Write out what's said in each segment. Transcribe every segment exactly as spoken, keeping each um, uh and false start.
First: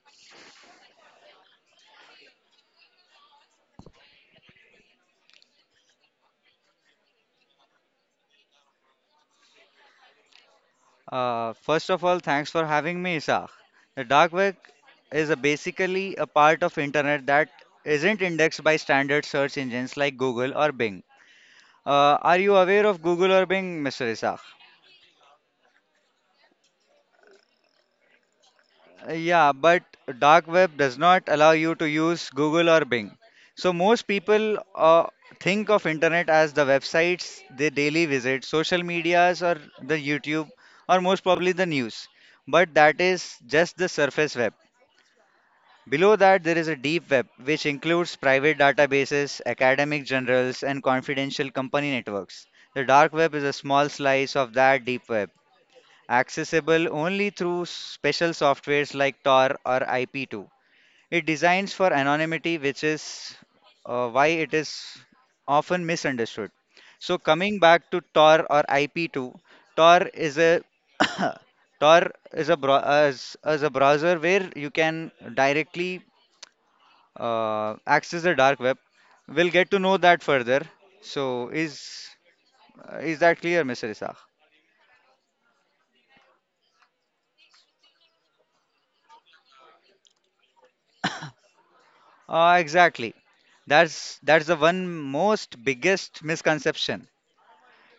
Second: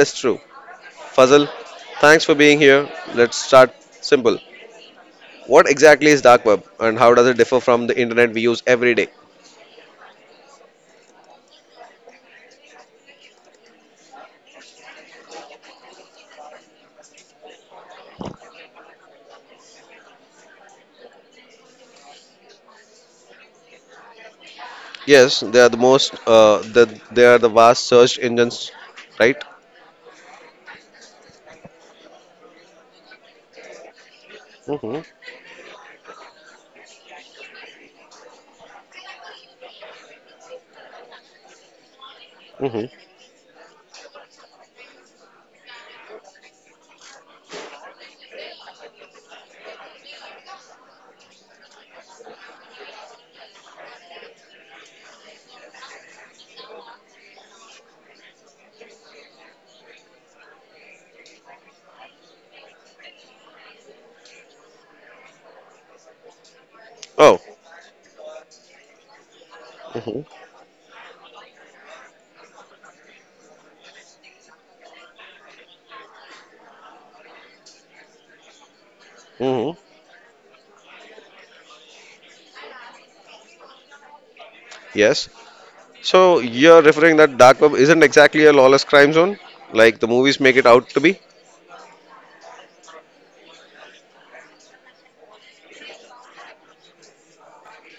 is true? Fazal, thanks for being here. Let's start simple. What exactly is dark web and how does it differ from the internet we use every day? Uh, first of all, thanks for having me, Isaac. The dark web is a basically a part of internet that isn't indexed by standard search engines like Google or Bing. Uh, are you aware of Google or Bing, Mister Isaac? Yes, they are the most uh, the, they are the vast search engines, Uh, right? Yeah, but dark web does not allow you to use Google or Bing. So most people Mm-hmm. uh, think of internet as the websites they daily visit, social medias, or the YouTube, or most probably the news. But that Mm-hmm. is just the surface web. Below that, there is a deep web, which includes private databases, academic journals, and confidential company networks. The dark web is a small slice of that deep web, accessible only through special softwares like Tor or I P two. It designs for anonymity, which is uh, why it is often misunderstood. So, Oh, coming back to Tor or I P two, Tor hmm is a Tor is a, bro- is, is a browser where you can directly uh, access the dark web. We'll hmm get to know that further. So is uh, is that clear, Mister Isaac? Yes. So you're referring that dark web isn't exactly a lawless crime zone, like the movies make it out to be? Uh, exactly. That's that's the one most biggest misconception.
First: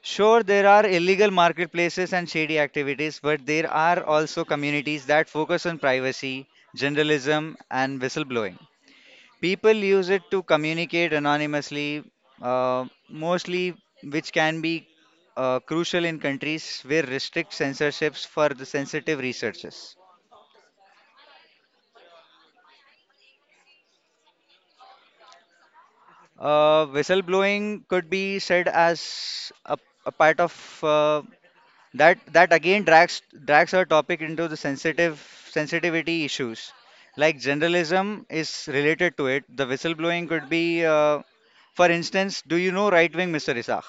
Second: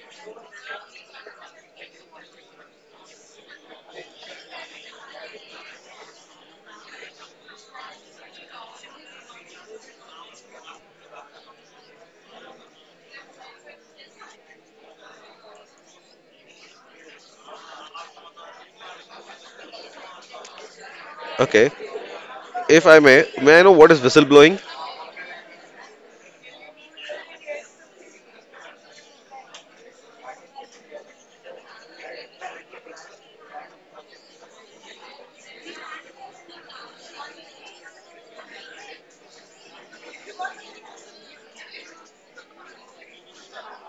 Sure, there are illegal marketplaces and shady activities, but there are also communities that focus on privacy, journalism, and whistleblowing. People use it to communicate anonymously, uh, mostly, which can be uh, crucial in countries where restrict censorships for the sensitive researchers. Okay. If I may, may I know what is whistleblowing? Uh, whistleblowing could be said as a, a part of uh, that that again drags drags our topic into the sensitive sensitivity issues. Like journalism is related to it. The whistleblowing could be, uh, for instance, do you know right wing, Mister Isaac?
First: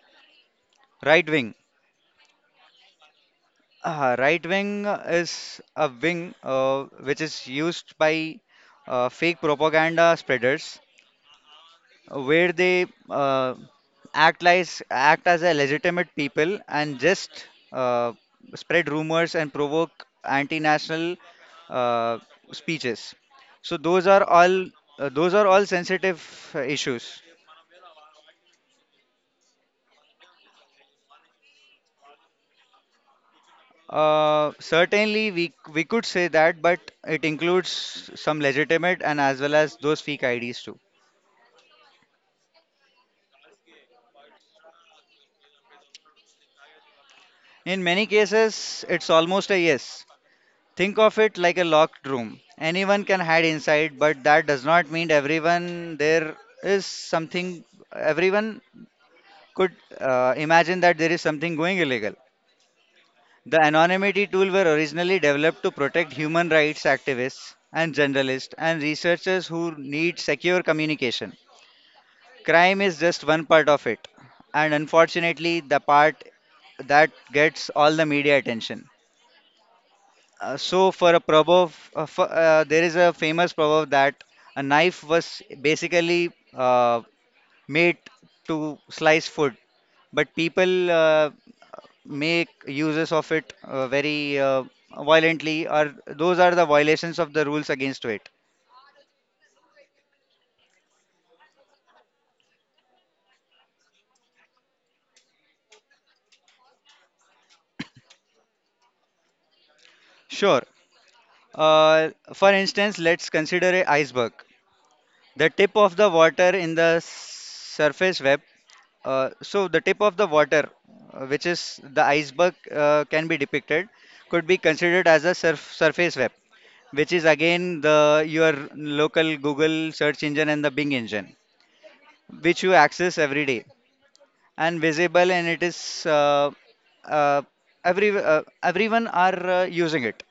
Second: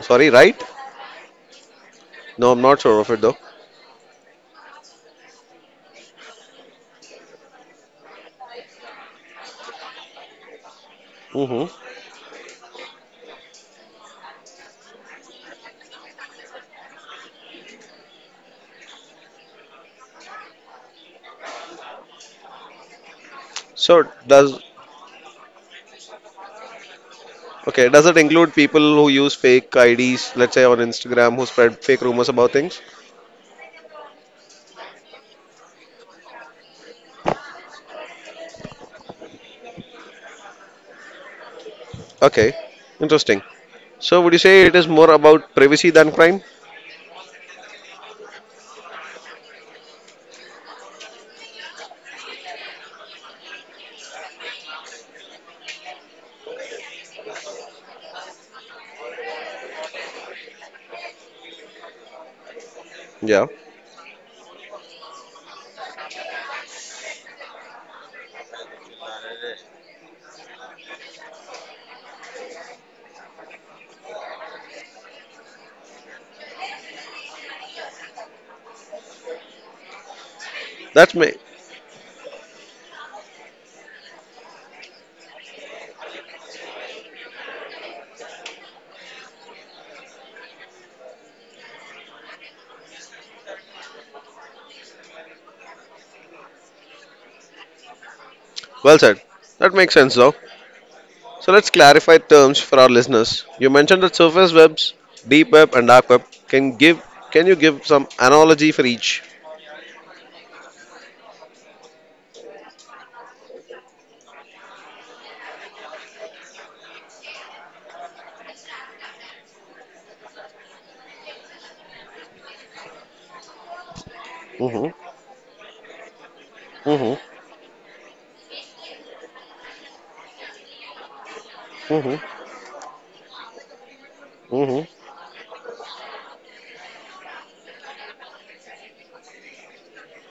Sorry, right? Right wing. No, I'm not sure of it though. Uh, right wing is a wing uh, which is used by uh, fake propaganda spreaders, Hmm. where they uh, act as act as a legitimate people and just uh, spread rumors and provoke anti-national uh, speeches. So So those are does all uh, those are all sensitive uh, issues. okay, does it include people who use fake I Ds, let's say on Instagram, who spread fake rumors about things? Uh, certainly, we we could say that, but it includes some legitimate and as well as those fake I Ds too. Okay. Interesting. So would you say it is more about privacy than crime? In many cases, it's almost a yes. Think of it like a locked room. Anyone can hide inside, but that does not mean everyone there is something, everyone could uh, imagine that there is something going illegal. Yeah. The anonymity tool were originally developed to protect human rights activists and journalists and researchers who need secure communication. Crime is just one part of it, and unfortunately, the part that gets all the media attention. Uh, so for That's a me. proverb, uh, for, uh, There is a famous proverb that a knife was basically uh, made to slice food, but people uh, make uses of it uh, very uh, violently, or those are the violations of the rules against it. Well said. That makes sense though. So let's clarify terms for our listeners. You mentioned that surface webs, deep web, and dark web. Can give can you give some analogy for each? Sure. Uh, for instance, let's consider a iceberg. The tip of the water in the surface web. Uh, so the tip of the water, uh, which is the iceberg, uh, can be depicted, could be considered Mm-hmm. as a surf surface web, which Mm-hmm. is again the your local Google search engine and the Bing engine, Mm-hmm. which you access every day and Mm-hmm. visible, and it is uh, uh, every uh, everyone are uh, using it.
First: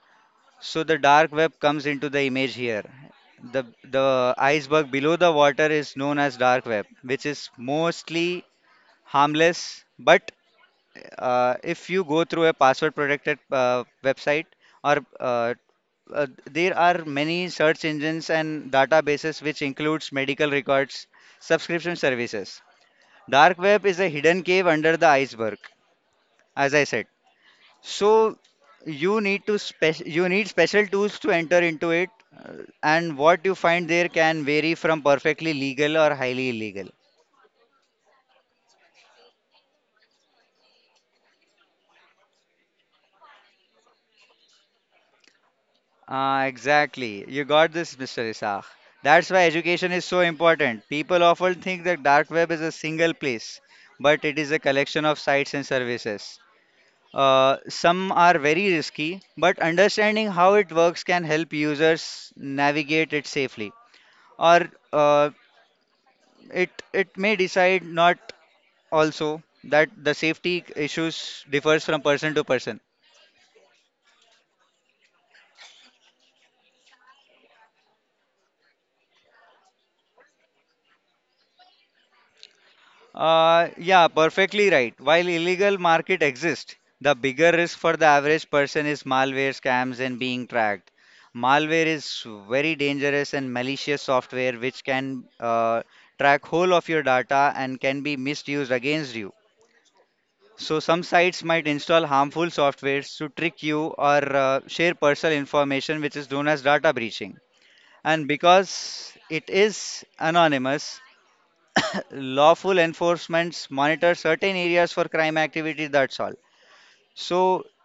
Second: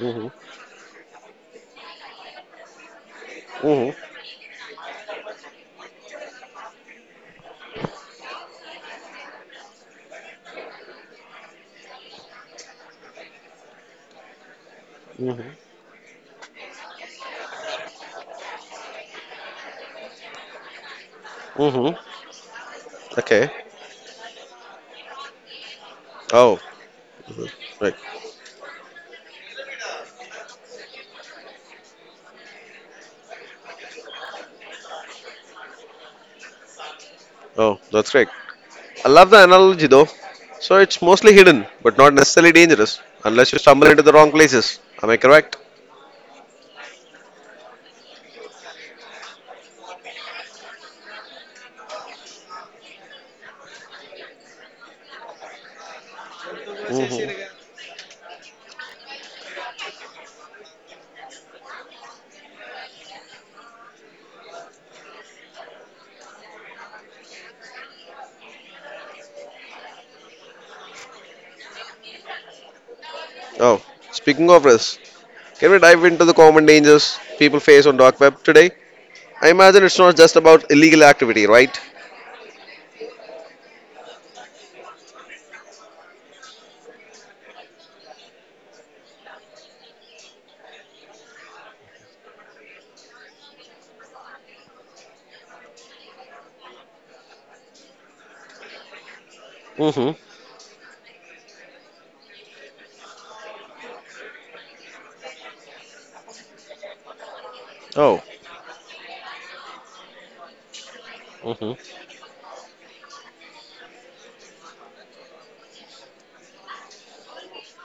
Mm-hmm. So the dark web comes into the image here. The Mm-hmm. the iceberg below the water is known as dark web, which is mostly harmless, but uh, if you go through a password protected uh, website or Mm-hmm. uh, uh, there are many search engines and databases which includes medical records, Mm-hmm. subscription services. Okay. Dark web is a hidden cave under the iceberg, Oh, as I said. right. So you need to spec- you need special tools to enter into it, uh, and what you find there can vary from perfectly legal or highly illegal. Oh, that's great. I love the analogy though. So it's mostly hidden, but not necessarily dangerous, unless you stumble into the wrong places. Am I correct? Ah, exactly. You got this, Mister Isaac. That's why education is so important. People often think that dark web is a single place, but it is a collection of sites and services. Uh, Mm-hmm. Some are very risky, but understanding how it works can help users navigate it safely. Or uh, it it may decide not also that the safety issues differs from person to person. Oh, speaking of risks, can we dive into the common dangers people face on dark web today? I imagine it's not just about illegal activity, right? Uh, yeah, perfectly right. While illegal market exists, the bigger risk for the average person is malware scams and being tracked. Malware is very dangerous and malicious software which can uh, track whole of your data and can be misused against you. Mm-hmm. So some sites might install harmful softwares to trick you or uh, share personal information, which is known as data breaching. Oh, And because it is anonymous, Mm-hmm. lawful enforcements monitor certain areas for crime activity, that's all. So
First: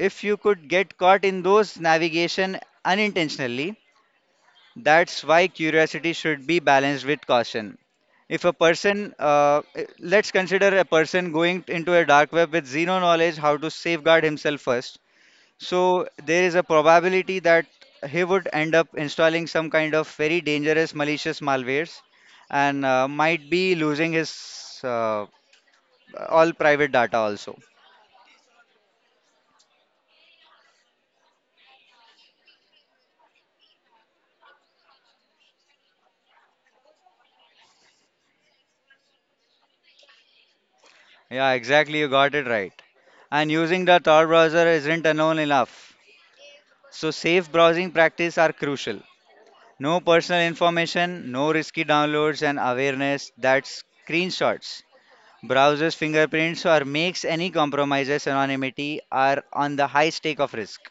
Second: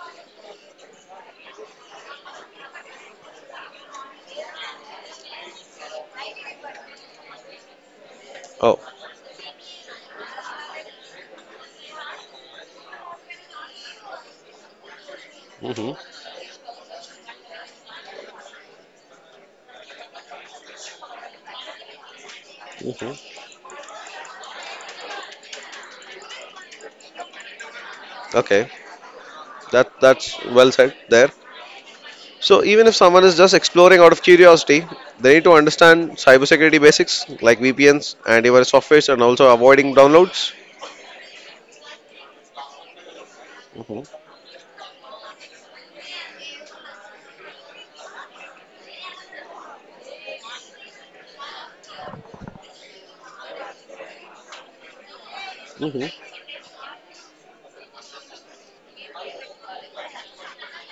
if you could get caught in those navigation unintentionally, that's why curiosity should be balanced with caution. If a oh, person uh, eh, let's consider a person going into a dark web with zero knowledge how to safeguard himself first, Mm-hmm. so there is a probability that he would end up installing some kind of very dangerous malicious malwares, and uh, Mm-hmm. might be losing his uh, all private data also. Okay. That that's well said there. So even if someone is just exploring out of curiosity, they need to understand cybersecurity basics like V P Ns, antivirus softwares, and also avoiding downloads. Yeah, exactly. You got it right. And using the Tor Mm-hmm. browser isn't alone enough. So safe browsing practice are crucial. No personal information, no risky downloads, and awareness that screenshots, browsers' Mm-hmm. fingerprints, or makes any compromises anonymity are on the high stake of risk.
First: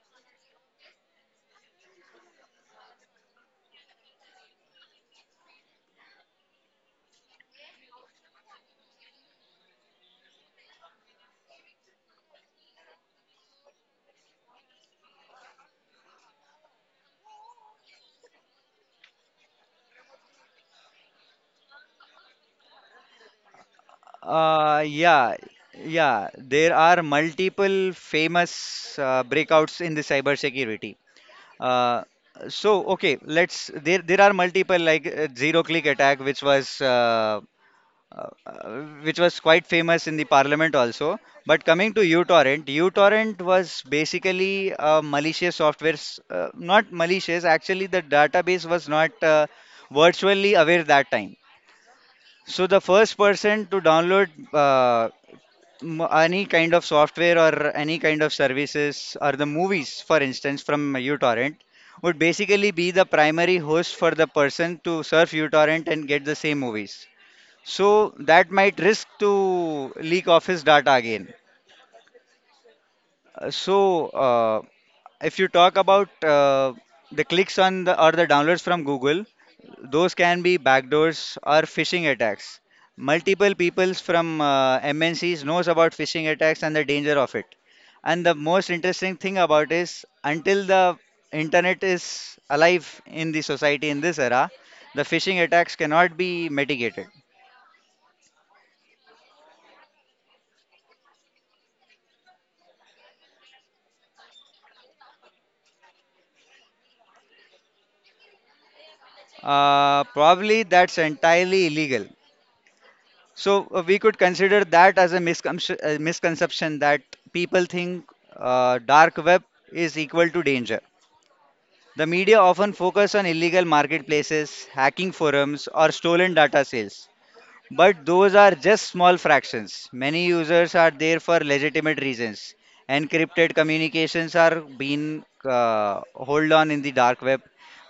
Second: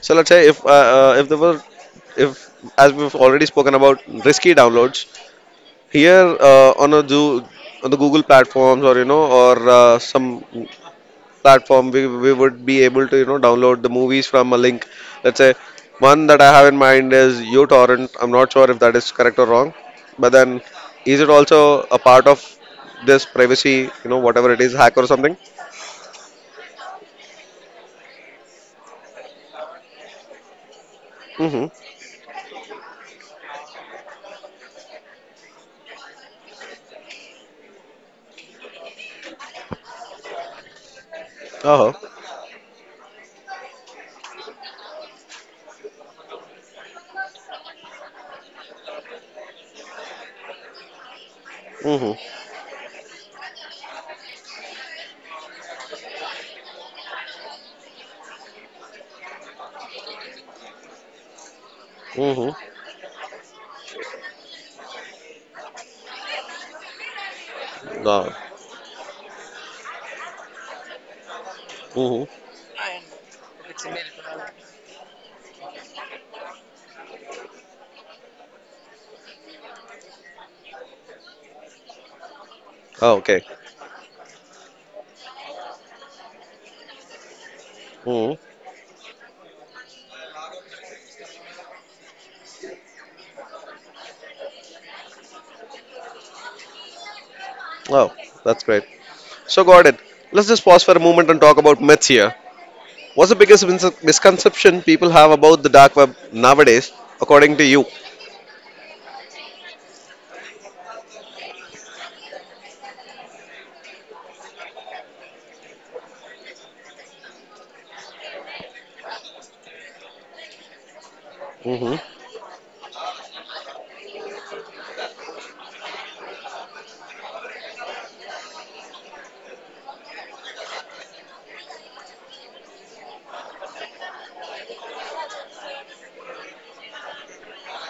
So let's say if uh, uh, if there were if as we've already spoken about risky downloads here uh, on a do on the Google platforms or you know or uh, some platform, we, we would be able to, you know, download the movies from a link. Let's say one that I have in mind is uTorrent. I'm not sure if that is correct or wrong, but then is it also a part of this privacy, you know, whatever it is, Uh, hack or yeah, something? yeah. There are multiple famous uh, breakouts in the cybersecurity. Mm-hmm. Uh, so okay, let's there there are multiple like uh, zero click attack which was uh, uh, uh, which was quite famous in the parliament also. But coming Uh-huh. to uTorrent, uTorrent was basically a malicious software, s- uh, not malicious. Actually, the database was not uh, virtually aware that time. Mm-hmm. So the first person to download uh, m- any kind of software or any kind of services or the movies, for instance, from uTorrent would Mm-hmm. basically be the primary host for the person to surf uTorrent and get the same movies. So No. that might risk to leak off his data again. Mm-hmm. Uh, So, uh, if you talk about uh, the clicks on the or the downloads from Google, those can be backdoors or phishing attacks. Oh, okay. Multiple peoples from uh, M N Cs knows about phishing attacks and the danger of it. And Mm-hmm. the most interesting thing about is until the internet is alive in the society in this era, the phishing attacks cannot be mitigated. Oh, that's great. So got it. Let's just pause for a moment and talk about myths here. What's the biggest mis- misconception people have about the dark web nowadays, according to you? Uh, probably that's entirely illegal. So uh, we could consider that as a misconception, uh, misconception that people think uh, dark web is equal to danger. Mm-hmm. The media often focus on illegal marketplaces, hacking forums, or stolen data sales. But those are just small fractions. Many users are there for legitimate reasons. Encrypted communications are being uh, hold on in the dark web.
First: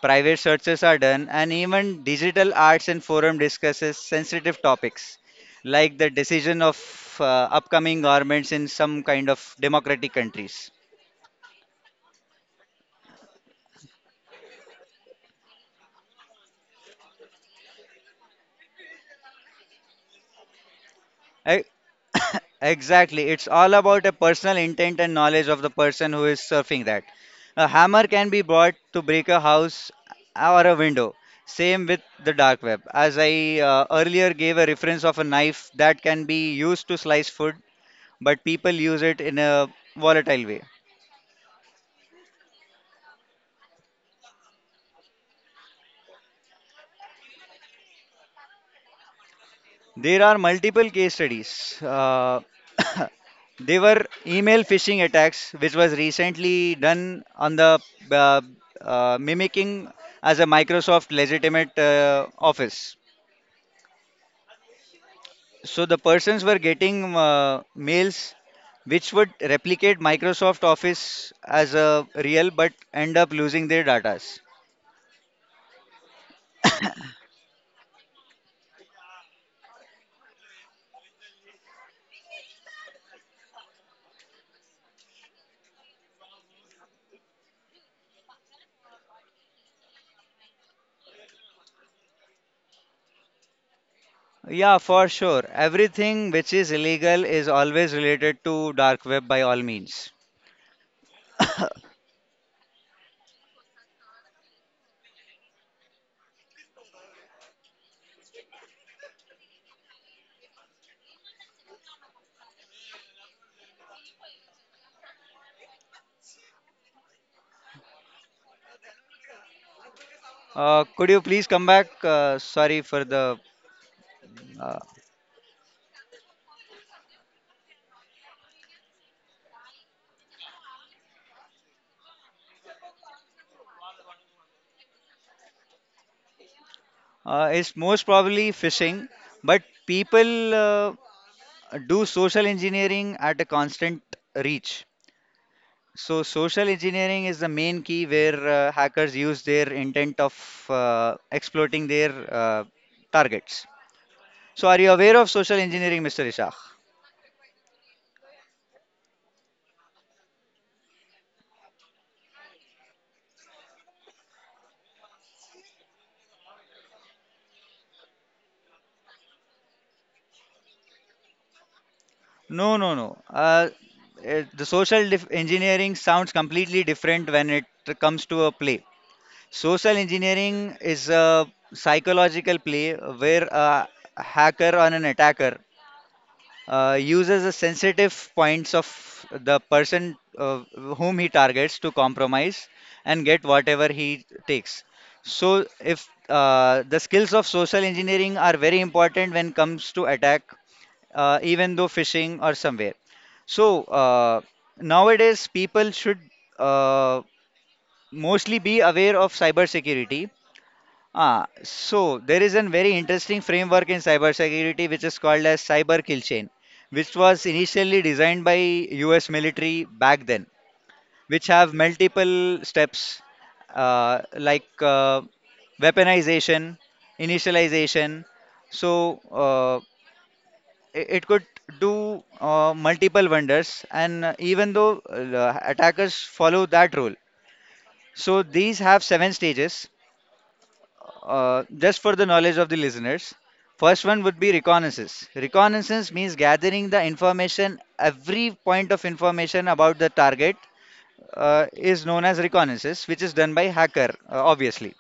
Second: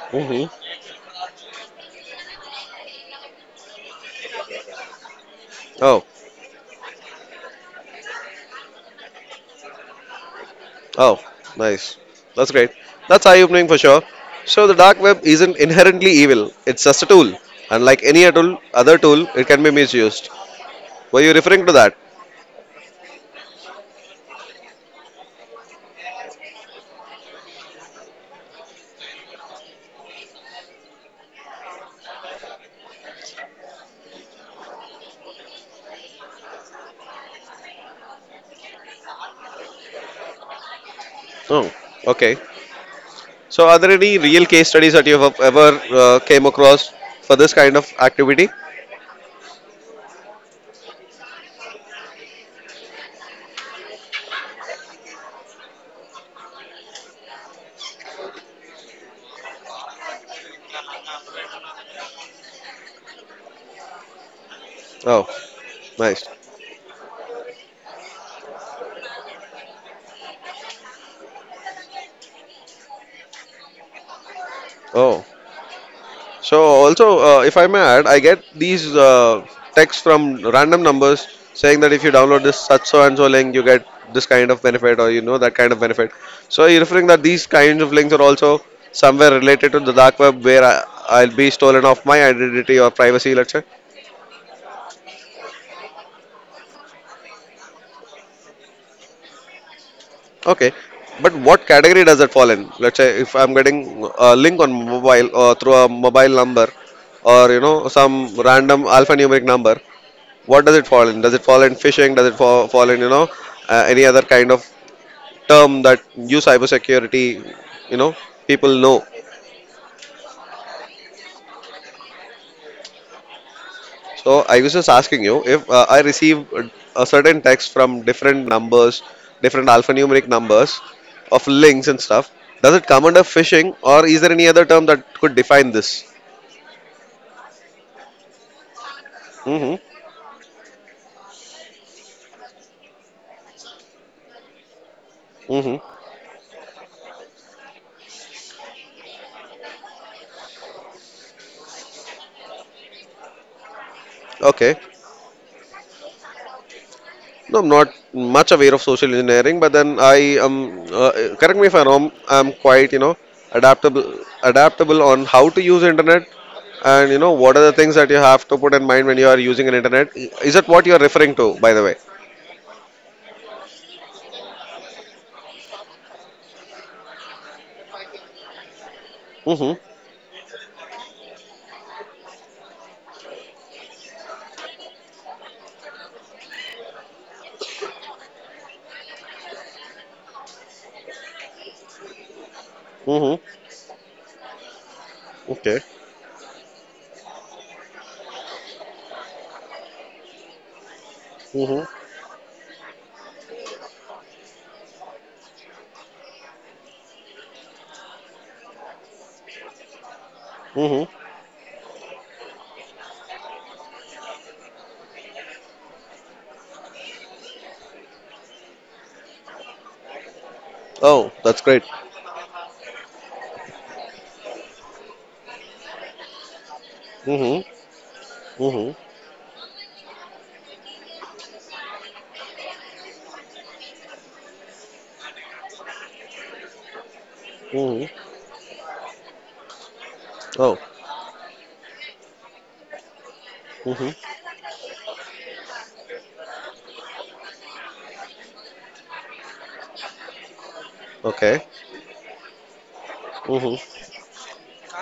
Private Hmm. searches are done, and even digital arts and forum discusses sensitive topics like Oh, the decision of uh, upcoming governments in some kind of democratic countries. oh, nice. That's great. That's eye-opening for sure. So the dark web isn't inherently evil. It's just a tool, and like any tool, other tool, it can be misused. Were you I, referring to that? Exactly. It's all about a personal intent and knowledge of the person who is surfing that. A hammer can be brought to break a house or a window. Same with the dark web. As I uh, earlier gave a reference of a knife that can be used to slice food, but people use it in a volatile way. Oh, okay. So are there any real case studies that you've ever uh, came across for this kind of activity? There are multiple case studies. Uh, they were email phishing attacks, which was recently done on the uh, uh, mimicking as a Microsoft legitimate uh, office. Oh, So the nice. persons were getting uh, mails which would replicate Microsoft Office as a real, but end up losing their datas. Oh, so also, uh, if I may add, I get these uh, texts from random numbers saying that if you download this such so and so link, you get this kind of benefit or you know that kind of benefit. So you're referring that these kinds of links are also somewhere related to the dark web where I, I'll be stolen off my identity or privacy, let's say. Yeah, for sure. Everything which is illegal is always related to dark web by all means. Okay, but what category does it fall in? Let's say if I'm getting a link on mobile or through a mobile number or you know some random alphanumeric number. What does it fall in? Does it fall in phishing? Does it fall, fall in, you know, uh, any other kind of term that you cybersecurity, you know, people know? Uh, could you please come back? Uh, sorry for the. So I was Uh, just asking you if uh, I receive a certain text from different numbers, different alphanumeric numbers of links and stuff, does it come under phishing or is there any other term that could define this? uh, it's most probably phishing, but Mm-hmm. people uh, do social engineering at a constant reach. Mm-hmm. So, social engineering is the main key where uh, hackers use their intent of uh, exploiting their uh, targets. So, Okay. are you aware of social engineering, Mister Ishaq? No, I'm not much aware of social engineering, but then I am, uh, correct me if I'm wrong, I'm quite, you know, adaptable, adaptable on how to use internet and, you know, what are the things that you have to put in mind when you are using an internet. Is that what you're referring to, by the way? No, no, no. Uh, eh, the social dif- engineering sounds completely different when it comes to a play. Mm-hmm. Social engineering is a psychological play where a hacker or an attacker uh, uses the sensitive points of the person uh, whom he targets to compromise and Mm-hmm. get whatever he takes. So, Okay. if uh, the skills of social engineering are very important when comes to attack, uh, even Mm-hmm. though phishing or somewhere. So uh, nowadays, people should uh, mostly be aware of cybersecurity. Mm-hmm. Ah, so there is a very interesting framework in cybersecurity which is called as cyber kill chain, which was initially designed by U S military back then, Oh, which that's have great. multiple steps uh, like uh, weaponization, Mm-hmm. initialization. Mm-hmm. So uh, i- it could do uh, multiple vendors, and uh, even though uh, attackers follow that rule, Mm-hmm. so these have seven stages, Oh. uh, just for the knowledge of the listeners, first one Mm-hmm. would be reconnaissance. Reconnaissance means gathering the information, every point of information about the target Okay. uh, is known as reconnaissance, which is done by Mm-hmm. hacker, uh, obviously.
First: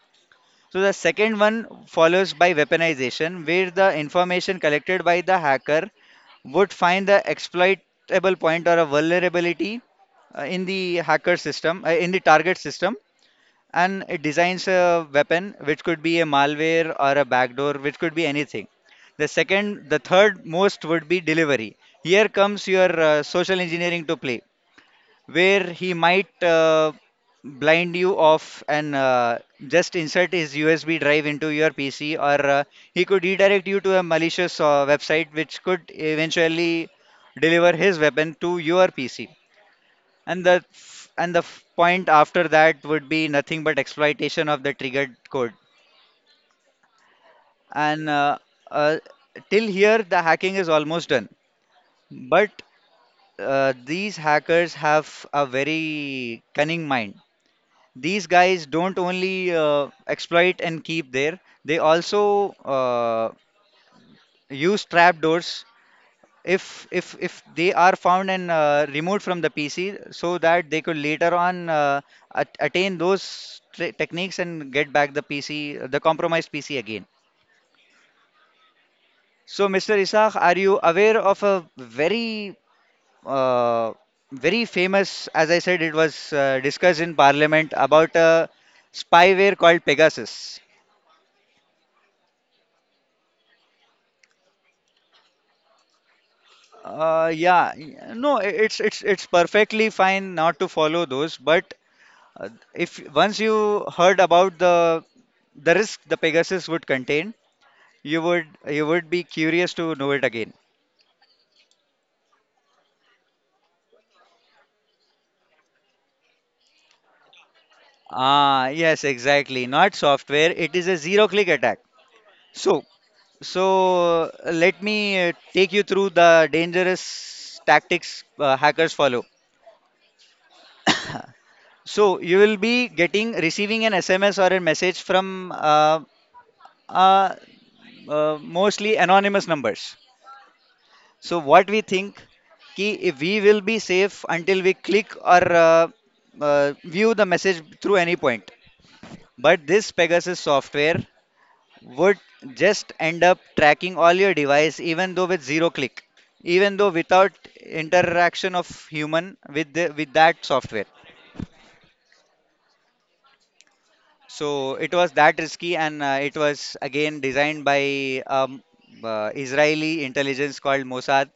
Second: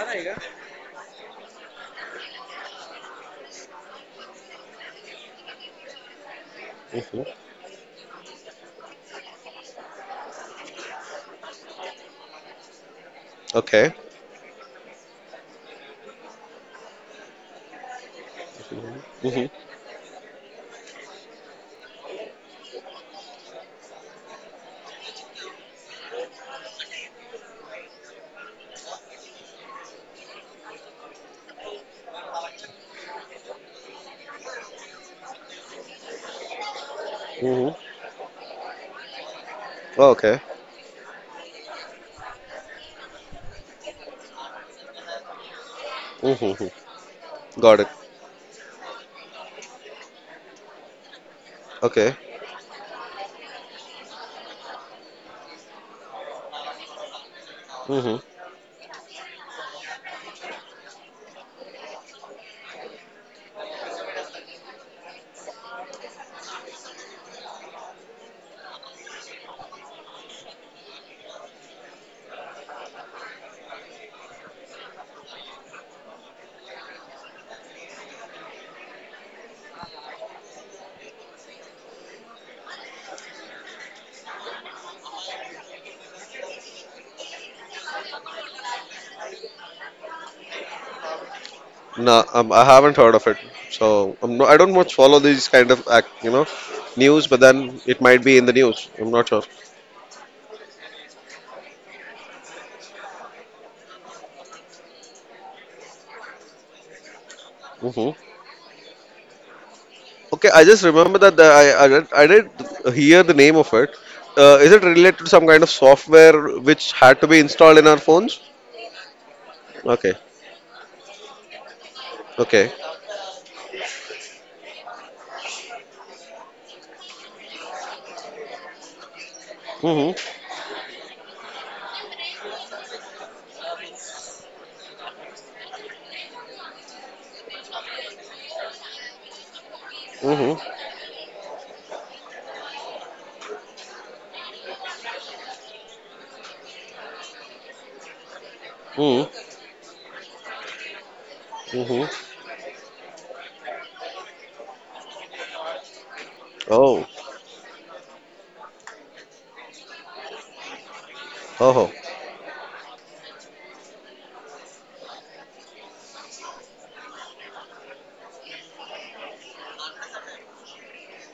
So the second one follows by weaponization, where the information collected by the hacker would find Mm-hmm. the exploitable point or a vulnerability uh, in the hacker system, uh, in the target system, Okay. and it designs a weapon which could be a malware or a backdoor which could be anything the Mm-hmm. Mm-hmm. second the third most would be delivery. Here comes your uh, social engineering to play, where he might uh, blind you off and uh, just insert his usb drive into your pc, or uh, he could redirect you to a malicious uh, website which could eventually Mm-hmm. deliver his weapon to your pc. Oh, okay. and the and the f- point after that would be nothing but exploitation of the triggered code. Mm-hmm. Got it. And uh, uh, Till here, the hacking is almost done. Okay. But uh, these hackers have a very cunning mind. Hmm. These guys don't only uh, exploit and keep there; they also uh, use trapdoors if if if they are found and uh, removed from the P C, so that they could later on uh, at- attain those tre- techniques and get back the P C the compromised P C again. So Mister Isaac, are you aware of a very uh, very famous, as I said, it was uh, discussed in parliament about a spyware called Pegasus? No, um, I haven't heard of it. So I'm no, I don't much follow these kind of act, you know, news. Uh, But yeah, then y- it might no, be in the I- it's news. it's I'm it's not sure. perfectly fine not to follow those, but Uh, if once you heard about the the risk the Pegasus would contain, Hmm. you would you would be curious to know it Okay, again. I just remember that the, I I did, I did hear the name of it. Uh, is it related to some kind of software which had to be installed in our phones? Ah, yes, exactly. Not Okay. software. It is a zero-click attack. Okay. So, so uh, let me uh, take you through the dangerous tactics uh, hackers follow. Hmm So you will be getting receiving an S M S or a message from uh, uh, uh, mostly anonymous numbers. hmm So what we think कि if we will be safe until we click or uh, uh, view the message through any point. hmm But this Pegasus software hmm would just end up tracking all your device, even though with zero click, even though Oh. without interaction of human with the, with that software. Oh. So it was that risky, and uh, it was again designed by um, uh, Israeli intelligence called Mossad,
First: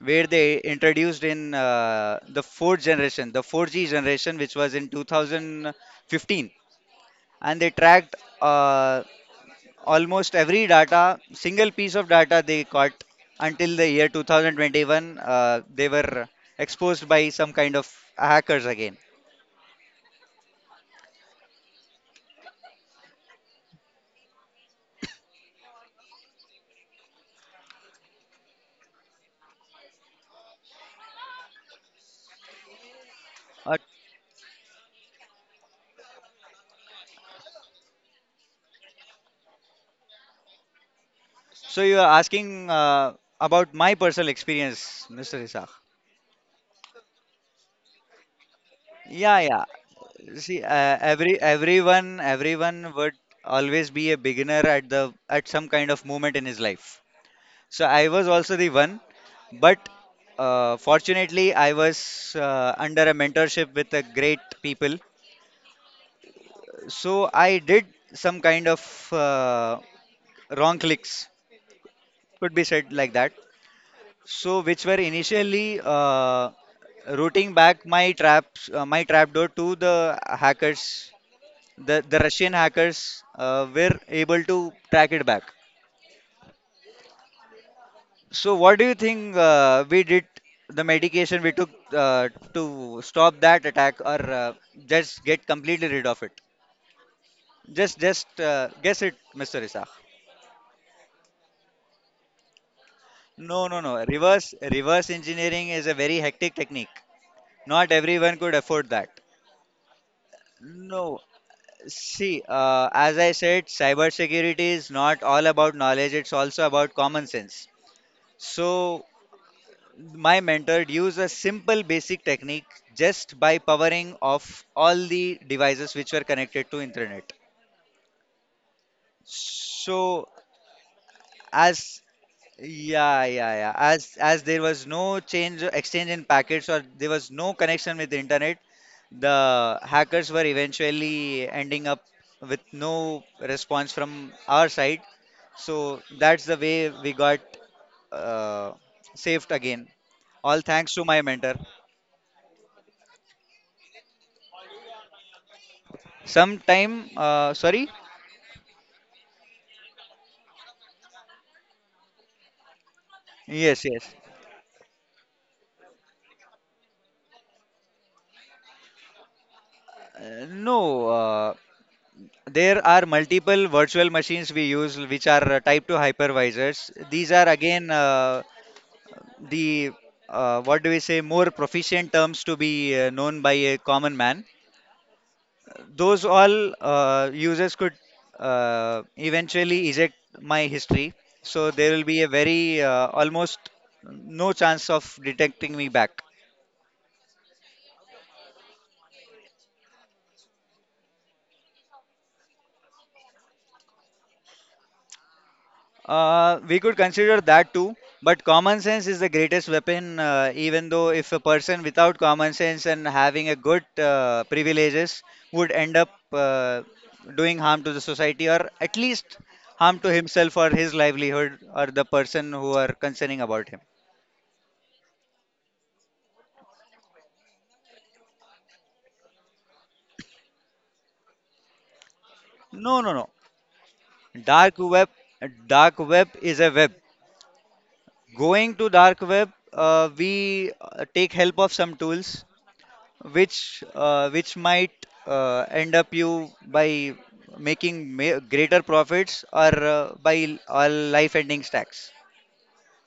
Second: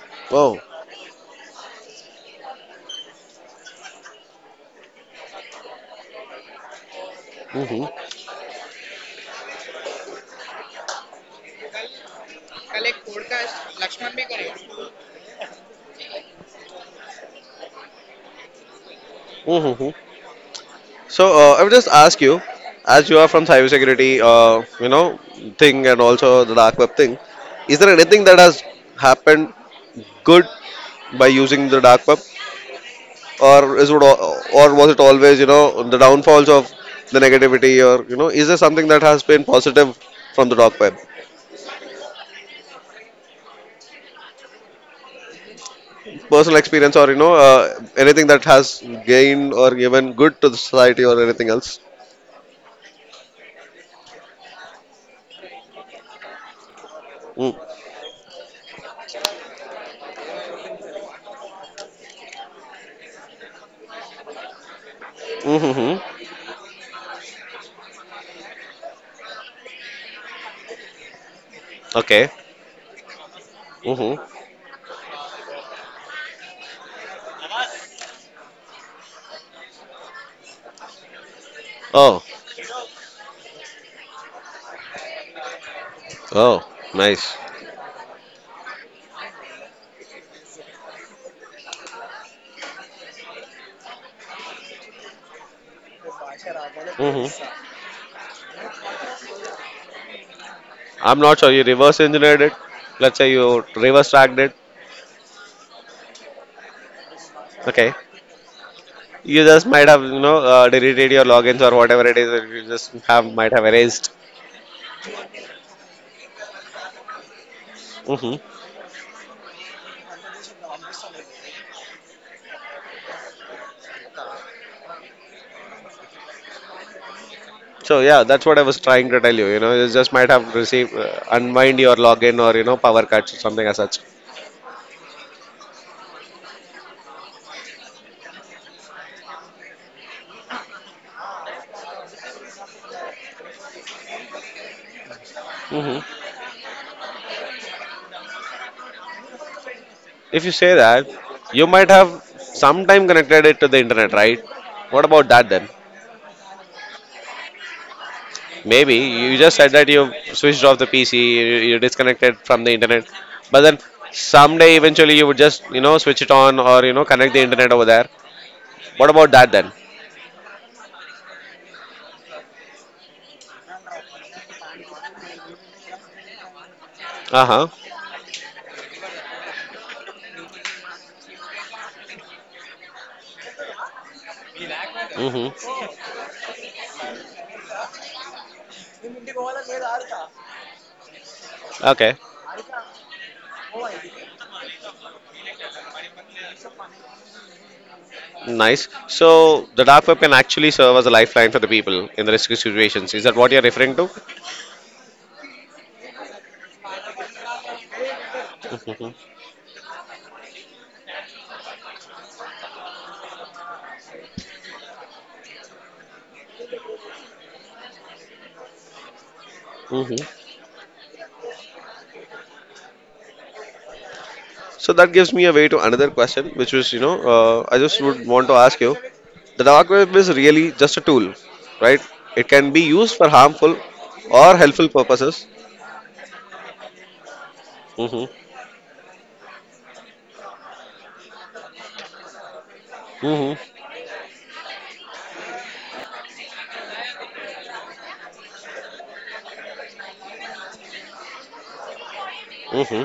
where they Oh. introduced in uh, the fourth generation, the four G generation, which was in two thousand fifteen, and they tracked uh, almost every data, single piece of data they caught until the year two thousand twenty-one. Uh, they were exposed by some kind of hackers again. Mm-hmm. So uh, I would just ask you, as you are from cybersecurity, uh, you know, thing and also the dark web thing, is there anything that has happened good by using the dark web, or Uh, is it, al- or was it always, you know, the downfalls of the negativity, or you know, is there something that has been positive from the dark web, So you are asking uh, about my personal experience, Mister Isaac. personal experience, or you know, uh, anything that has Yeah, gained yeah. or given good to the See, uh, society, or every anything else? everyone everyone would always be a beginner at the at some kind of moment in his life. Mm. So I was also the one, but uh, fortunately I was uh, under a mentorship with a great people. Mm-hmm. So I did some kind of uh, wrong clicks, Okay. could be said like that. Mm-hmm. So, which were initially uh, routing back my traps, uh, my trapdoor to the hackers. The the Oh. Russian hackers uh, were able to track it back. Oh. Nice. So, what do you think uh, we did? The medication we took uh, to stop that attack, or uh, just get completely rid of it? Hmm. Just, just uh, guess it, Mister Isaac. I'm not sure you reverse engineered it. Let's say you No, no, no. reverse tracked it. Reverse reverse engineering is a very hectic technique. Okay. Not everyone could afford that. You just might have, you know, uh, deleted No. your logins or whatever it is See, that you just uh, as have I might have said, erased. cybersecurity is not all about knowledge, it's also about common sense. Hmm. So, my mentor used a simple basic technique, just by powering off all the devices which were connected to internet. So yeah, that's what I was trying to tell you. You know, you just So, might have received uh, unwind your as login or you know power yeah, cuts or yeah, something yeah, as such. as as there was no change exchange in packets, or there was no connection with the internet, the hackers were eventually ending up with no response from our side. Hmm. So that's the way we got uh, saved again. If you All say thanks to that, my mentor. you might have sometime connected it to the internet, right? What about that then? Sometime, uh, sorry? Maybe you just said that you switched off the P C, you, you disconnected from the internet, but then Yes, yes. someday eventually you would just you know switch it on or you know connect the internet over there. What about that then? Uh, no, uh, there are multiple virtual machines we use which are uh, type two hypervisors. These Uh are huh. again uh, the, uh, what do we say, more proficient terms to be uh, known by a common man. Mm-hmm. Those all uh, users could uh, eventually eject my history. So there will Okay. be a very uh, almost no chance of detecting me back. Nice. So the dark web can actually serve as a lifeline for the people in the risky situations. Is that what you're referring to? Uh, we could consider that too, but common sense is the greatest weapon. Uh, even though if a person without common sense and having a good uh, privileges would end up uh, doing harm to the society, or at least harm to Mm-hmm. himself or his livelihood or the person who are concerning about him. So that gives me a way to another question, which was, you know, uh, I just would want to ask you, the dark web is really just a tool, right? It can be No, no, used no. for harmful or Dark helpful web, purposes. Dark web is a web. Mhm. Going to dark web, uh, we uh, take help of some tools, Mhm. which uh, which might uh, end up you by making ma- greater profits, or uh, by all life-ending stacks. Mhm.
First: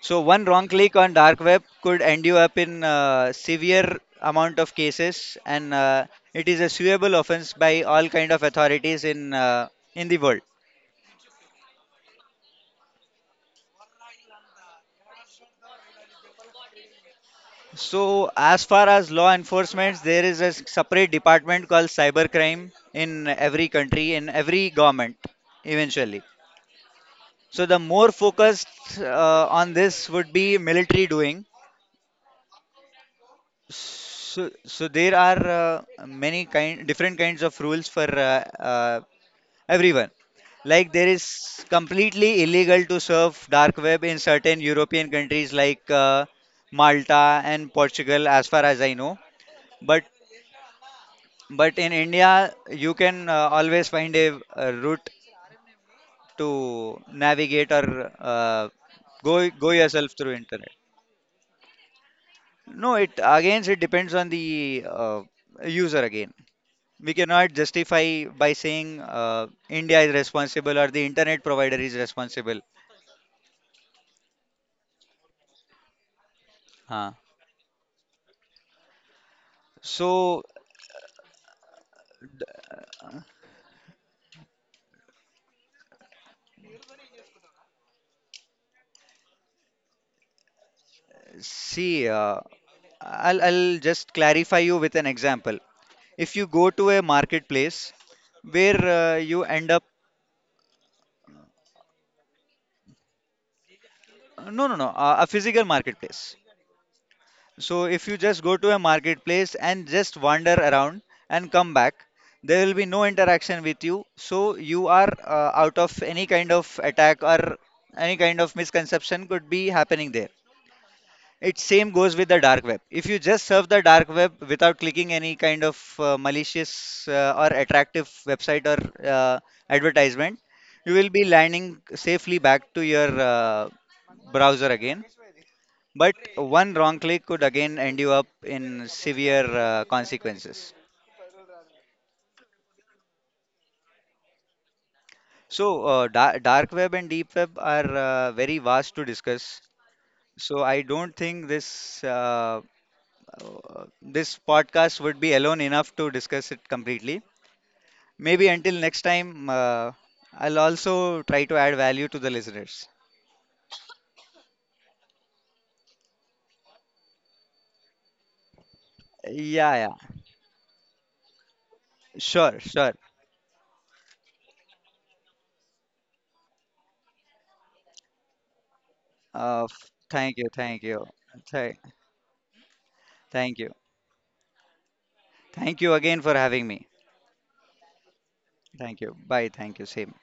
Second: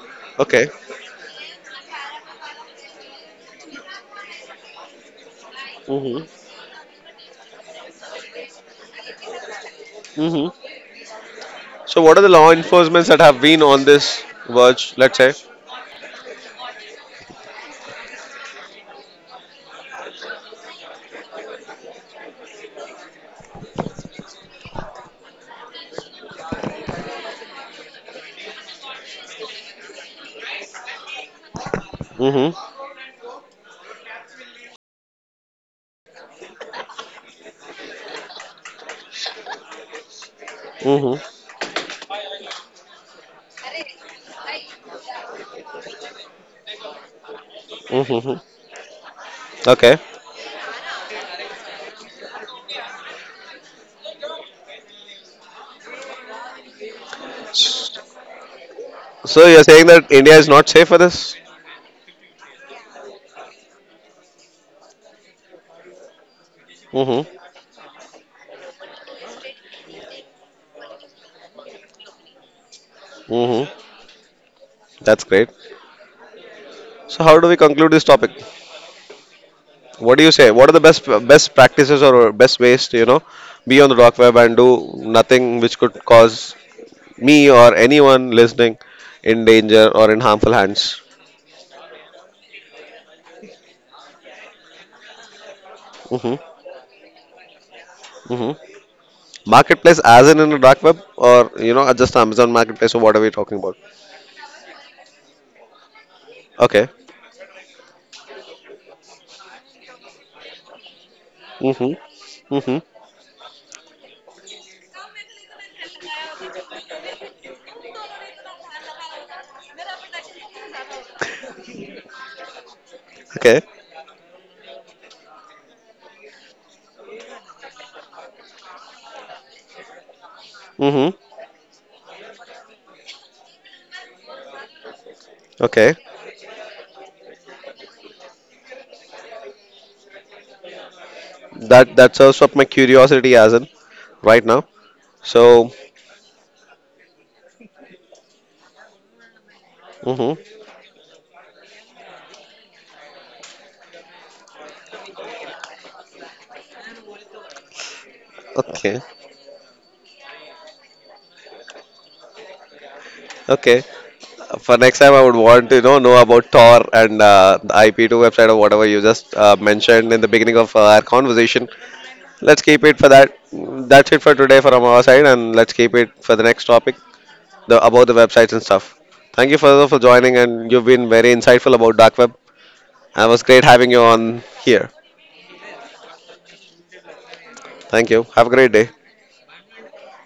So one wrong Okay. click on dark web could end you up in uh, severe amount of cases, and uh, Mhm. it is a suable offense by all kind of authorities in uh, in the world. Mhm. So, what are the law enforcements that have been on this verge, let's say? So, as far as law enforcement, there is a separate department called cybercrime in every country, in every government, eventually. So, the more focused uh, on this would be military doing. Mhm. So, so there are uh, many kind, different kinds of rules for uh, uh, everyone. Like, there Mhm. is completely illegal to surf dark web in certain European countries like uh, Malta and Portugal, Mhm. as far as I know. Okay. But But in India, you can uh, always find a, uh, route to navigate, or uh, So, go you're go saying that yourself India through is not internet. safe for this? No, it again it depends on the uh, user again. We Mhm. cannot justify by saying uh, India is responsible or the internet provider is responsible. Mhm. That's great. Huh. So, how do we conclude this topic? What do you So say? What are the best best practices or best ways to you know be on the dark web and do nothing which could cause me or anyone listening in danger or in harmful hands. see, uh, I'll I'll just clarify you with an example. Hmm If you go to a marketplace hmm where uh, you end up— Marketplace, as in in the dark web, or you know, just Amazon Marketplace, or what are we talking about? uh, no, no, no. Uh, a physical marketplace. Okay. So if you just go to a marketplace and just wander around and come Hmm back, there will hmm be no interaction with you. So you are uh, out of any kind of attack, or any kind of misconception could be happening there. It same goes with the dark web. If you just Okay. surf the dark web without clicking any kind of uh, malicious uh, or attractive website or uh, advertisement, you Hmm. will be landing safely back to your uh, browser again, Okay. but one wrong click could again end you up in severe uh, consequences. That that serves up my curiosity as in right now. So. So, uh, da- dark web and deep web are uh, very vast to discuss. Hmm. So, I don't think this uh, uh, this podcast would be alone enough to discuss it completely. Maybe until Okay. next time, uh, I'll also try to add value to the listeners. Okay. For next time, I would want to you know know about Tor and uh, the I P two website or whatever you just uh, Yeah, yeah, mentioned in the beginning of uh, our conversation. sure, Let's keep it sure. for that. That's it for today from our side, and let's keep it for the next topic, the about the websites and stuff. Thank you Uh, for f- for joining, thank you, and you've thank you, been very insightful Th- about dark web. And it was thank great you, having you on here. thank you again for having me. Thank you. Have a great Thank day. you. Bye. Thank you. Same.